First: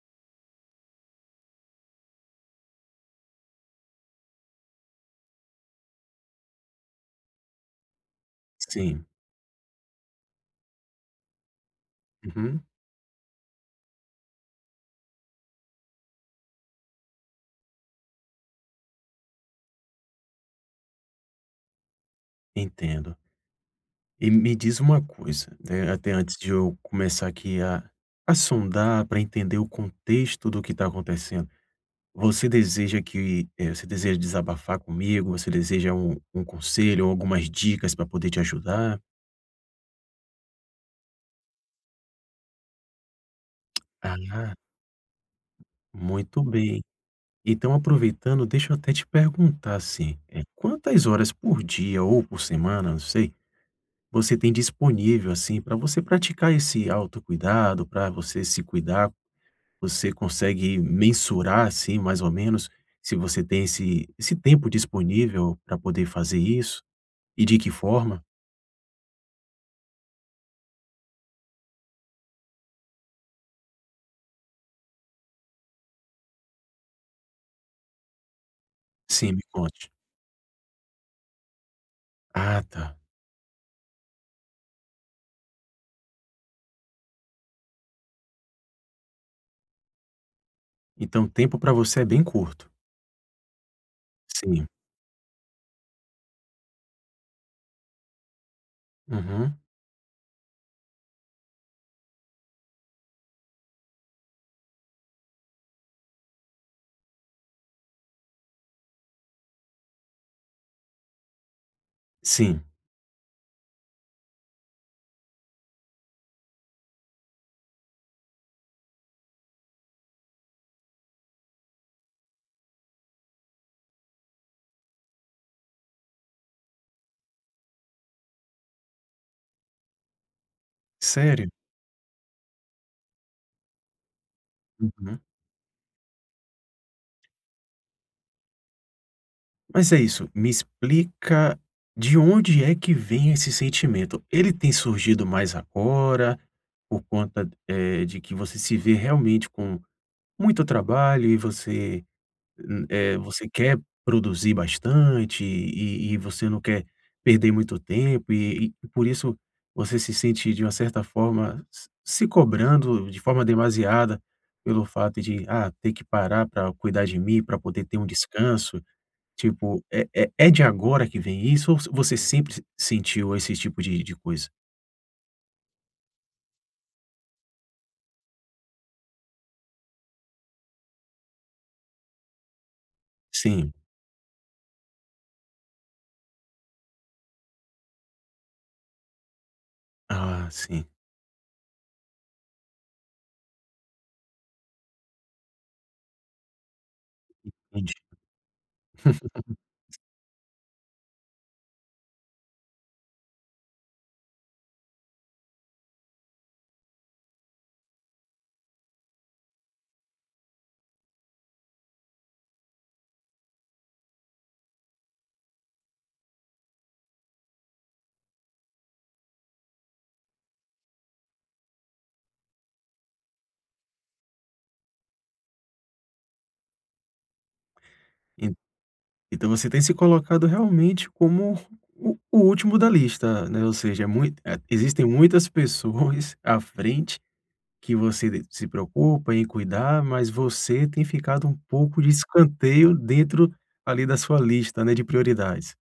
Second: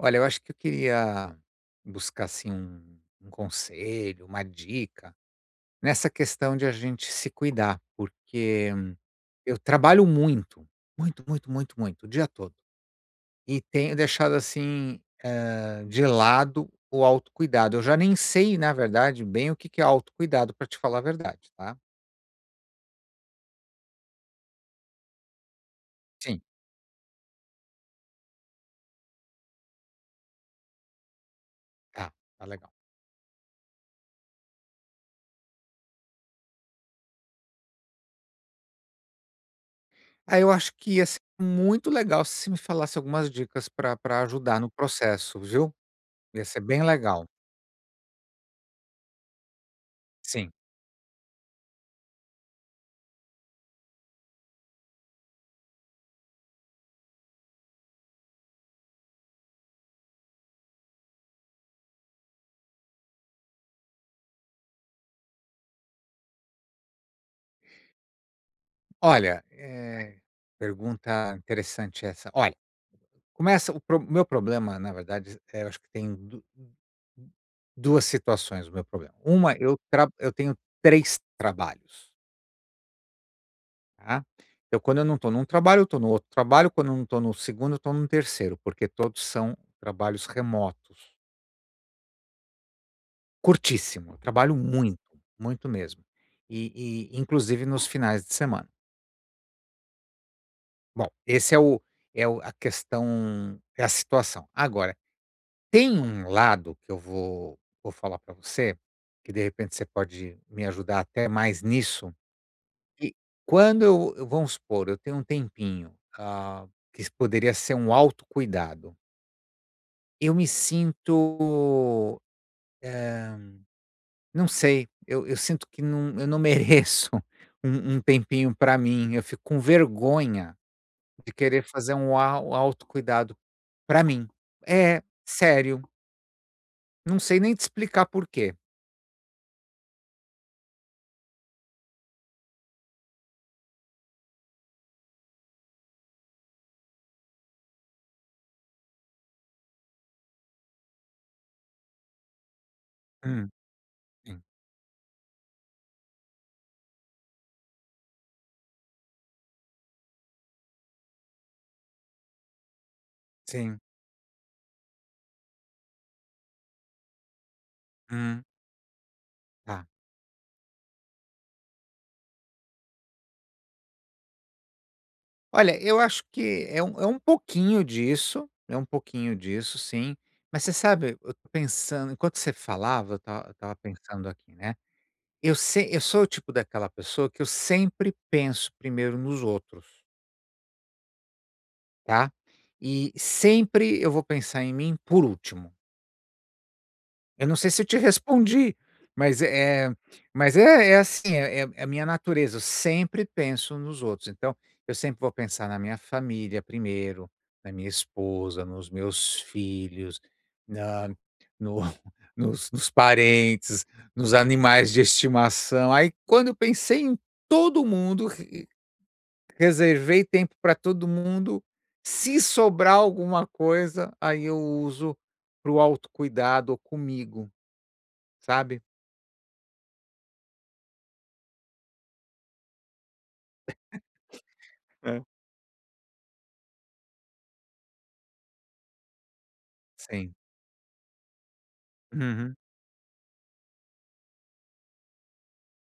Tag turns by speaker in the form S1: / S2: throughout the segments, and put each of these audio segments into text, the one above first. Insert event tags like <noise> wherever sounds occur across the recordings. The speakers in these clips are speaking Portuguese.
S1: Olha, eu acho que eu queria buscar, assim, um um conselho, uma dica nessa questão de a gente se cuidar, porque
S2: Sim.
S1: eu trabalho muito, muito, muito, muito, muito, o dia todo.
S2: Uhum.
S1: E tenho deixado, assim, eh, de lado o autocuidado, eu já nem sei, na verdade bem o que que é autocuidado pra te falar a verdade, tá.
S2: Entendo. E me diz uma coisa, né, até antes
S1: Sim.
S2: de eu começar aqui a a sondar pra entender o contexto do que tá acontecendo.
S1: Tá. Tá
S2: Você
S1: legal.
S2: deseja que, eh, você deseja desabafar comigo, você deseja um um conselho ou algumas dicas pra poder te ajudar?
S1: Aí, eu acho que ia ser muito legal se você me falasse algumas dicas pra pra
S2: Ah.
S1: ajudar no processo, viu?
S2: Muito
S1: Ia ser
S2: bem.
S1: bem legal.
S2: Então, aproveitando, deixa eu até te perguntar, assim, eh,
S1: Sim.
S2: quantas horas por dia ou por semana, não sei, você tem disponível, assim, pra você praticar esse autocuidado, pra você se cuidar, você consegue mensurar, assim, mais ou menos se você tem esse esse tempo disponível pra poder fazer isso e de que forma?
S1: Olha, eh, pergunta interessante essa. Olha, começa o pro o meu problema, na verdade, z eh, eu acho que tem du u u 2 situações, o meu problema.
S2: Sim, me
S1: Uma eu
S2: conte.
S1: tra eu tenho 3 trabalhos.
S2: Ah, tá.
S1: Tá? Eu quando eu não tô num trabalho, eu tô no outro trabalho, quando eu não tô no segundo, eu tô no terceiro, porque todos são trabalhos remotos.
S2: Então o tempo pra você é bem curto?
S1: Curtíssimo! Trabalho
S2: Sim.
S1: muito, muito mesmo. E e inclusive nos finais de semana.
S2: Uhum.
S1: Bom, esse é o é o a questão, é a situação. Agora tem um lado que eu vou vou falar pra você, que de repente você pode me ajudar até mais nisso,
S2: Sim.
S1: que quando eu eu vamos supor, eu tenho um tempinho, ah, que poderia ser um auto cuidado. Eu me sinto, eh, não sei, eu eu sinto que não eu não mereço um um tempinho pra mim, eu fico com vergonha de
S2: Sério?
S1: querer fazer um au auto cuidado, pra mim. É,
S2: Uhum.
S1: sério! Não sei nem te explicar porquê.
S2: Mas é isso. Me explica de onde é que vem esse sentimento. Ele tem surgido mais agora por conta, eh, de que você se vê realmente com muito trabalho e você, hum, eh, você
S1: Hum.
S2: quer
S1: Sim.
S2: produzir bastante e e você não quer perder muito tempo e e por isso você se sente de uma certa forma, se se cobrando de forma
S1: Sim.
S2: demasiada pelo fato de "Ah, ter que parar pra cuidar de mim pra poder ter um
S1: Hum.
S2: descanso?". Tipo
S1: Tá.
S2: é é é de agora que vem isso ou so você sempre s sentiu esse tipo de de coisa?
S1: Olha, eu acho que é um é um pouquinho disso, é um pouquinho disso, sim, mas você sabe, eu tô pensando enquanto você falava, eu esta eu
S2: Sim.
S1: estava pensando aqui, né? Eu se eu sou o tipo daquela pessoa que eu sempre penso primeiro nos outros.
S2: Ah, sim.
S1: Tá? E sempre eu vou pensar em mim por último. Eu
S2: Hum,
S1: não sei se
S2: entendi.
S1: te respondi, mas é é
S2: <laughs>
S1: mas é é assim é é é a minha natureza. Eu sempre penso nos outros. Então, eu sempre vou pensar na minha família primeiro, na minha esposa, nos meus filhos, na no nos nos parentes, nos animais de estimação. Aí, quando eu pensei em todo mundo, r r reservei tempo pra todo mundo, se sobrar alguma coisa, aí eu uso para o autocuidado comigo,
S2: En
S1: sabe.
S2: então, você tem se colocado realmente como o o último da lista, né. Ou
S1: <laughs>
S2: seja, é mui é, existem
S1: É.
S2: muitas pessoas à frente que você de se preocupa em cuidar, mas
S1: Sim.
S2: você tem ficado um pouco de
S1: Uhum.
S2: escanteio dentro ali da sua lista, né, de prioridades.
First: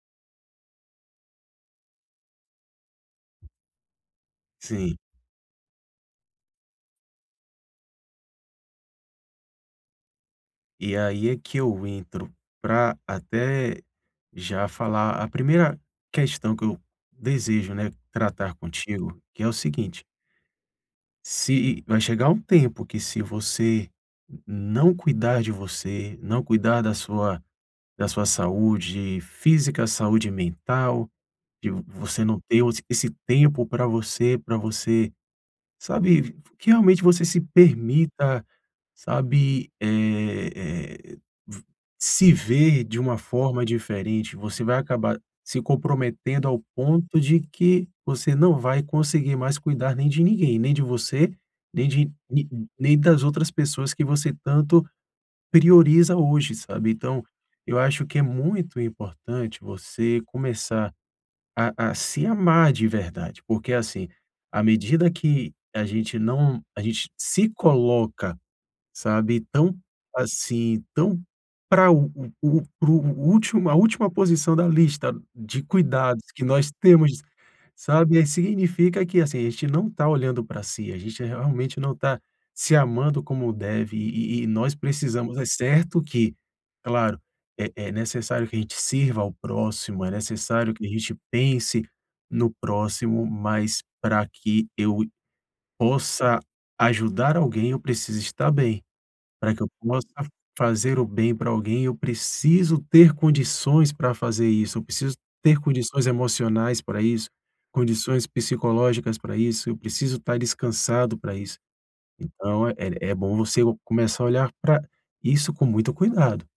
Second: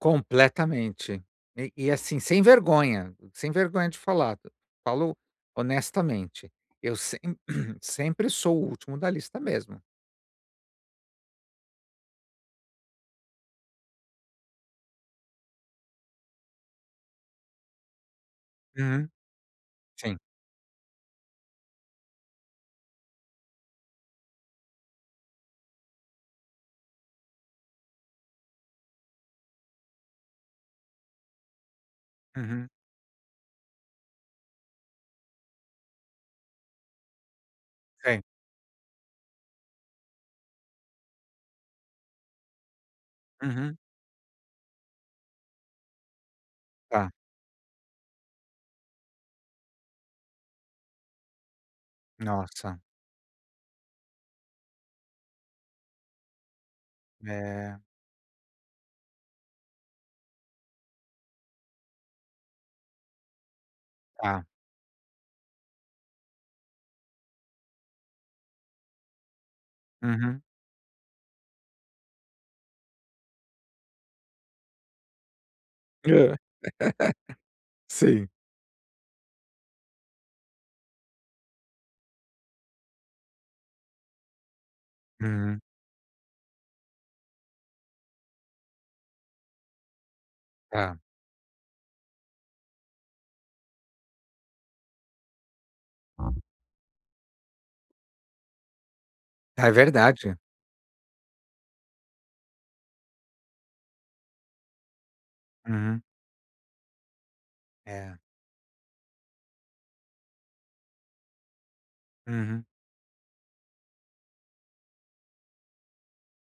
S1: Completamente. E e assim, sem vergonha, sem vergonha de falado.
S2: Sim.
S1: Falo honestamente, eu sem <clears throat> sempre sou o último da lista mesmo.
S2: E aí é que eu entro pra até já falar a primeira questão que eu desejo, né, tratar
S1: Hum.
S2: contigo, que é o seguinte.
S1: Sim.
S2: Se e vai chegar um tempo que se você não cuidar de você, não cuidar da sua da sua saúde física, saúde mental, de v você não ter
S1: Uhum.
S2: o esse tempo pra você, pra você, sabe, v v que realmente você se
S1: Sim.
S2: permita, sabe, eh, eh v se ver de uma forma
S1: Uhum.
S2: diferente, você vai acabar se comprometendo ao
S1: Tá.
S2: ponto de que você não vai conseguir mais cuidar nem de ninguém, nem de você, nem de ni, n
S1: Nossa.
S2: nem das outras pessoas que você tanto prioriza hoje, sabe. Então, eu
S1: É.
S2: acho que é muito importante você começar a a se amar de verdade, porque, assim,
S1: Tá.
S2: à medida que a gente não a gente se coloca, sabe, tão
S1: Uhum.
S2: assim, tão pra o o o o o para o último, a última posição da lista de cuidados
S1: Hã.
S2: que nós temos,
S1: <laughs>
S2: sabe. Aí
S1: Sim.
S2: significa que, assim, a gente não tá olhando para si, a gente, eh, realmente não está se amando como deve e e e nós precisamos. É
S1: Uhum.
S2: certo que, claro, é é necessário que a gente sirva ao próximo, é necessário que a
S1: Tá.
S2: gente pense no próximo, mas pra que eu i possa ajudar alguém, eu preciso estar bem. Para que eu
S1: É
S2: possa
S1: verdade.
S2: fazer o bem para alguém, eu preciso ter condições para fazer isso, eu preciso ter
S1: Uhum.
S2: condições emocionais pra isso,
S1: É.
S2: condições psicológicas para isso, eu preciso estar descansado para isso.
S1: Uhum.
S2: Então, é é é bom você o começar a olhar pra isso com muito cuidado.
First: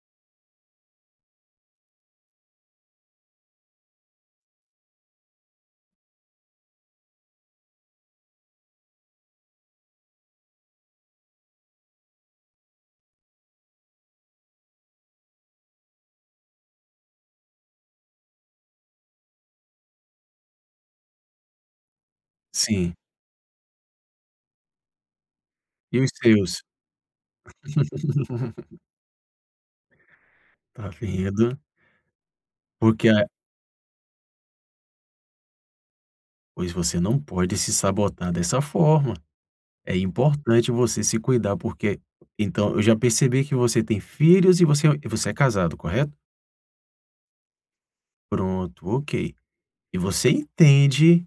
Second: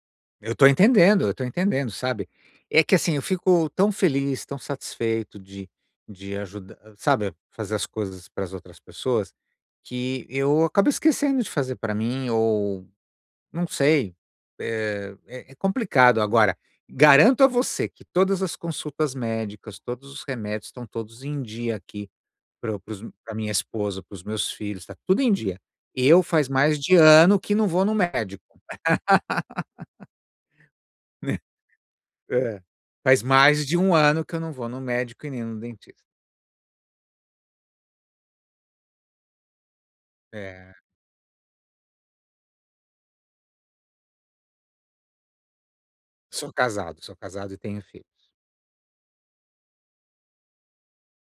S1: Eu tô entendendo, eu tô entendendo, sabe. É que assim eu fico tão feliz, tão satisfeito de de ajuda sabe. Fazer as coisas para as outras pessoas? Que eu acabo esquecendo de fazer para mim ou, não sei, é é é complicado, agora, garanto a você que todas as consultas médicas, todos os remédios estão todos em dia aqui para para
S2: Sim.
S1: os para minha esposa, para os meus filhos, está tudo em dia.
S2: E os
S1: Eu faz
S2: seus?
S1: mais de ano que não vou no médico.
S2: <laughs>
S1: <laughs>
S2: Tá
S1: Né?
S2: vendo?
S1: É.
S2: Porque
S1: Faz
S2: a
S1: mais de um ano que eu não vou no médico e nem no dentista.
S2: Pois você não pode se sabotar dessa forma. É importante
S1: Eh.
S2: você se cuidar, porque então eu já percebi que você tem filhos e você é ói e você é casado, correto?
S1: Sou casado. Sou casado e tenho filhos.
S2: Pronto, ok. E você entende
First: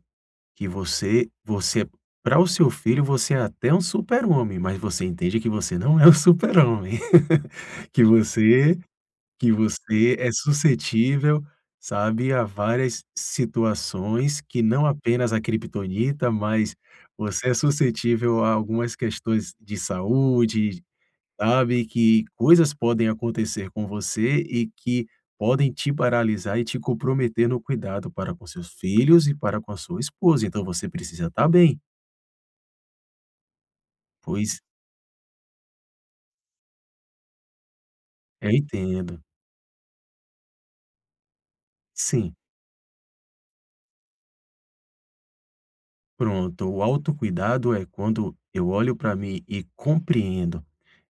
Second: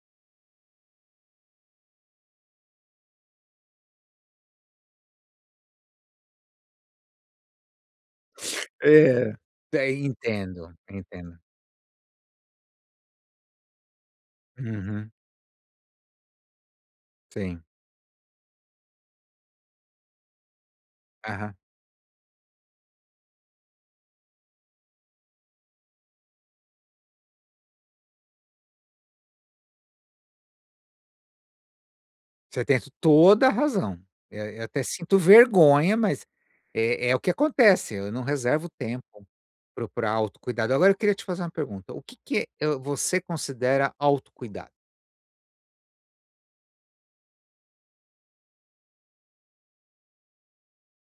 S2: que você você para o seu filho, você é até um Super-homem, mas você entende que você não é um Super-homem, <laughs> que você,
S1: É,
S2: que
S1: até
S2: você é
S1: entendo. Entendo.
S2: suscetível, sabe a várias situações que não
S1: Uhum.
S2: apenas a kriptonita, mas você é
S1: Sim.
S2: suscetível a algumas questões de saúde,
S1: Aham.
S2: sabe, que coisas podem acontecer com você e que podem te paralisar e te comprometer no cuidado para com os seus filhos e para com a sua esposa, então você precisa tá bem.
S1: Você tem toda a razão, eh,
S2: Pois.
S1: eu até sinto vergonha, mas é é o que acontece. Eu não
S2: Eu
S1: reservo tempo
S2: entendo.
S1: para o pra autocuidado. Agora eu queria te fazer uma pergunta o que
S2: Sim.
S1: que, eh, o você considera autocuidado?
S2: Pronto. O autocuidado é quando eu olho para mim e compreendo,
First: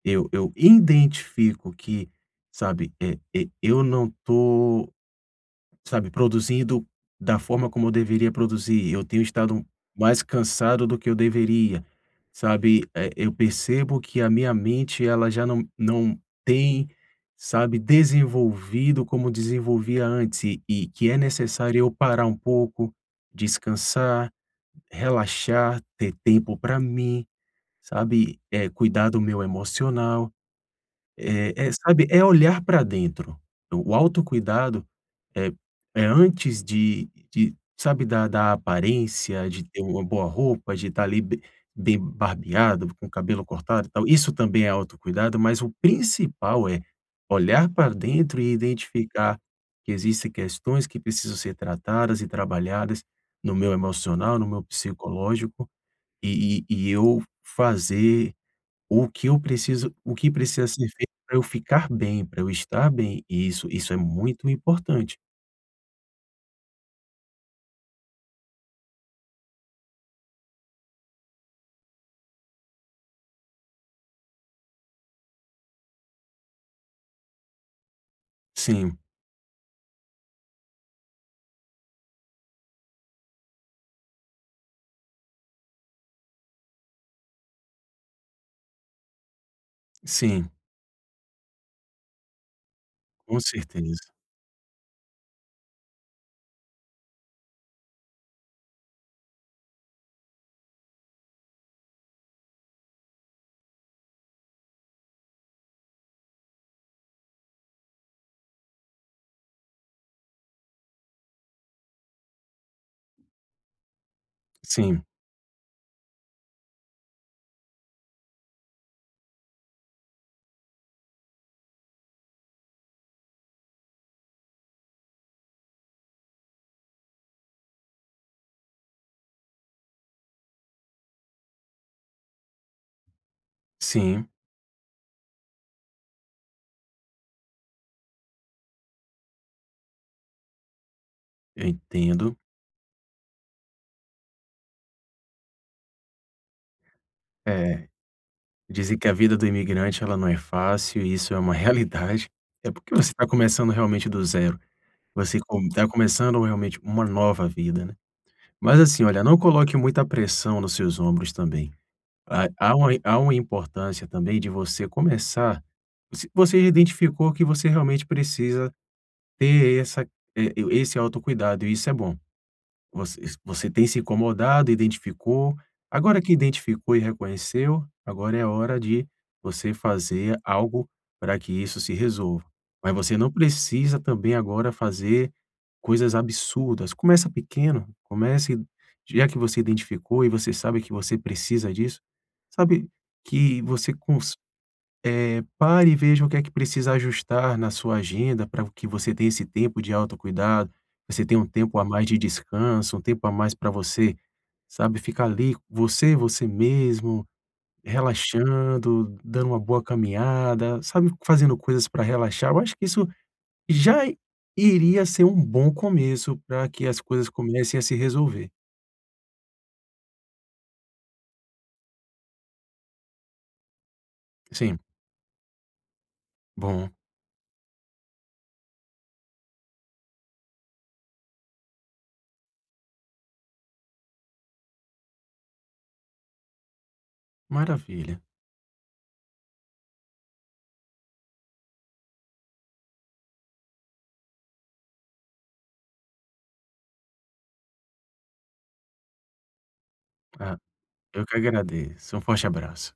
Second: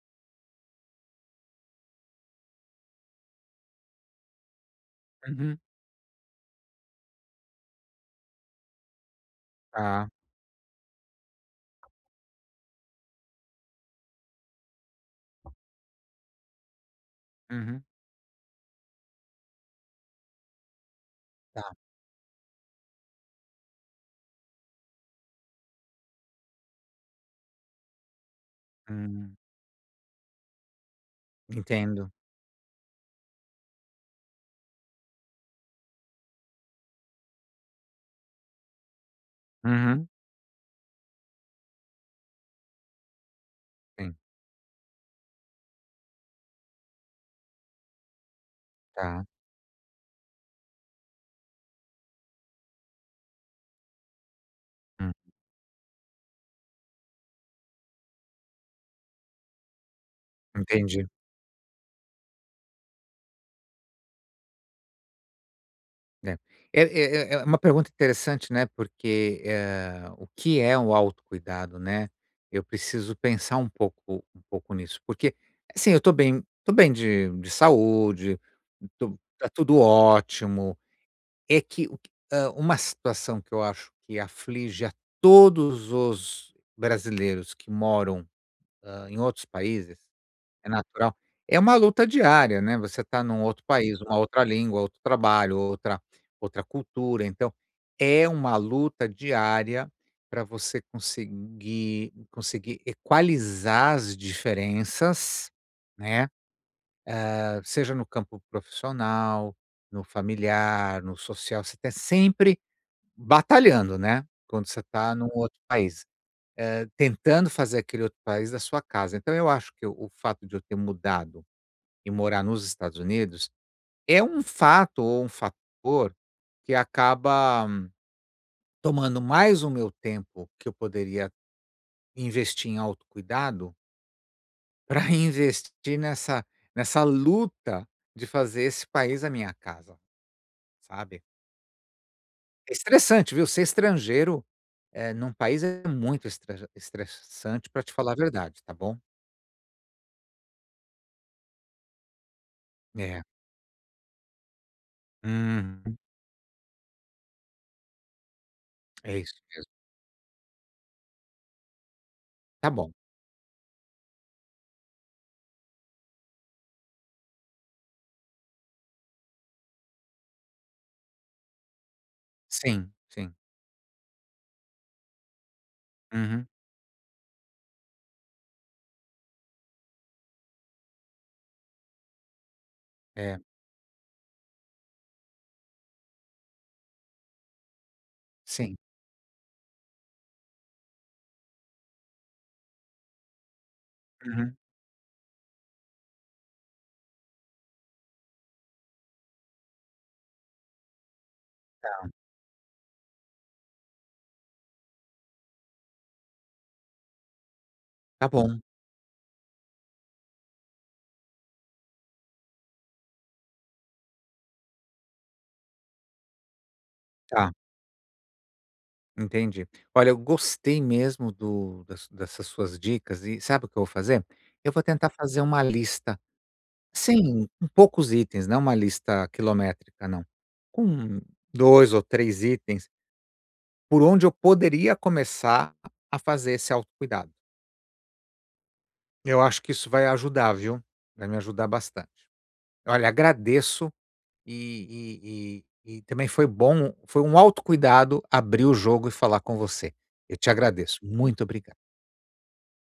S2: eu eu identifico que, sabe, e e eu não tô,
S1: Uhum.
S2: sabe, produzindo da forma como eu deveria produzir. Eu tenho estado
S1: Ah.
S2: mais cansado do que eu deveria, sabe, eh, eu percebo que a minha mente ela já não não tem, sabe,
S1: Uhum.
S2: desenvolvido como desenvolvia antes e e que é
S1: Tá.
S2: necessário eu parar um pouco, descansar, relaxar, ter tempo pra mim, sabe, é cuidar do
S1: Hã.
S2: meu emocional. É é, sabe,
S1: Entendo.
S2: é olhar pra dentro, o o autocuidado é é antes de de, sabe, da da aparência, de ter uma
S1: Uhum.
S2: boa roupa, de estar ali be bem barbeado, com o cabelo cortado, e tal.
S1: Sim.
S2: Isso também é autocuidado, mas o principal é; olhar pra dentro e
S1: Tá.
S2: identificar que existem questões que precisam ser tratadas e trabalhadas no meu emocional, no meu
S1: Hum.
S2: psicológico e e e eu f fazer o que eu preciso, o que precisa ser
S1: Entendi.
S2: feito pra eu ficar bem, pra eu estar bem e isso isso é muito importante.
S1: É é é é é uma pergunta interessante, né. Porque, eh, o que é o autocuidado, né? Eu preciso pensar um pouco um pouco nisso, porque assim, eu tô bem, tô bem de de saúde,
S2: Sim.
S1: tô tá tudo ótimo. É que o que, hã, uma situação que eu acho que aflige a todos os brasileiros que moram em outros países,
S2: Sim.
S1: é natural, é uma luta diária, né, você está
S2: Com
S1: num outro país,
S2: certeza.
S1: uma outra língua, outro trabalho, outra outra cultura. Então é uma luta diária para você conseguir conseguir equalizar as diferenças, né. Hã, seja no campo profissional, no familiar, no social, você está sempre batalhando, né, quando você
S2: Sim.
S1: está num outro país, eh, tentando fazer aquele outro país a sua casa. Então, eu acho que o fato de eu ter mudado e morar nos Estados Unidos, é um fato ou um fator que acaba tomando mais o meu tempo que eu poderia investir em autocuidado
S2: Sim.
S1: Para reinvestir nessa nessa luta de fazer esse país a minha casa, sabe?
S2: Eu entendo.
S1: É estressante, viu? Ser estrangeiro, eh, num país, é muito estrajan estressante pra
S2: É.
S1: te falar a verdade, tá
S2: Dizer
S1: bom.
S2: que a vida do imigrante, ela não é fácil, e isso é uma realidade. É porque você
S1: É.
S2: está começando realmente do zero. Você com tá
S1: Uhum.
S2: começando realmente uma nova vida, né. Mas assim,
S1: É
S2: olha,
S1: isso
S2: não
S1: mesmo.
S2: coloque muita pressão nos seus ombros também. Há
S1: Tá
S2: há uma
S1: bom.
S2: há uma importância também de você começar você você já identificou que você realmente precisa ter essa eh, esse autocuidado, e isso é bom.
S1: Sim,
S2: Voc
S1: sim.
S2: você tem se incomodado, identificou. Agora que
S1: Uhum.
S2: identificou e reconheceu, agora é hora de você fazer algo para que isso se resolva. Mas você não
S1: É.
S2: precisa, também, agora fazer coisas absurdas. Começa pequeno, comece
S1: Sim.
S2: já que você identificou e você sabe que você precisa disso, sabe, que você cons
S1: Uhum.
S2: eh, pare e veja o que é que precisa ajustar na sua agenda para vo que você tenha esse tempo de autocuidado. Você tenha um tempo a mais
S1: Tá.
S2: de descanso, um tempo a mais para você, sabe, ficar ali, você, você mesmo,
S1: Tá bom.
S2: relaxando, dando uma boa caminhada, sabe, fazendo coisas para relaxar. Eu acho que isso já iria ser um bom começo para que as coisas
S1: Tá.
S2: comecem a se resolver.
S1: Entendi. Olha, eu gostei mesmo do das dessas suas dicas, e sabe o que eu vou fazer? Eu
S2: Sim.
S1: vou tentar fazer uma lista,
S2: Bom.
S1: sem com poucos itens, não é uma lista quilométrica não. Com 2 ou 3 itens. Por onde eu poderia começar a a fazer esse autocuidado.
S2: Maravilha.
S1: Eu acho que isso vai ajudar, viu. Vai me ajudar bastante. Olha, agradeço e e e e também foi bom foi um autocuidado abrir o jogo e falar com você. Eu te
S2: Ah.
S1: agradeço,
S2: Eu que
S1: muito obrigado.
S2: agradeço, um forte abraço.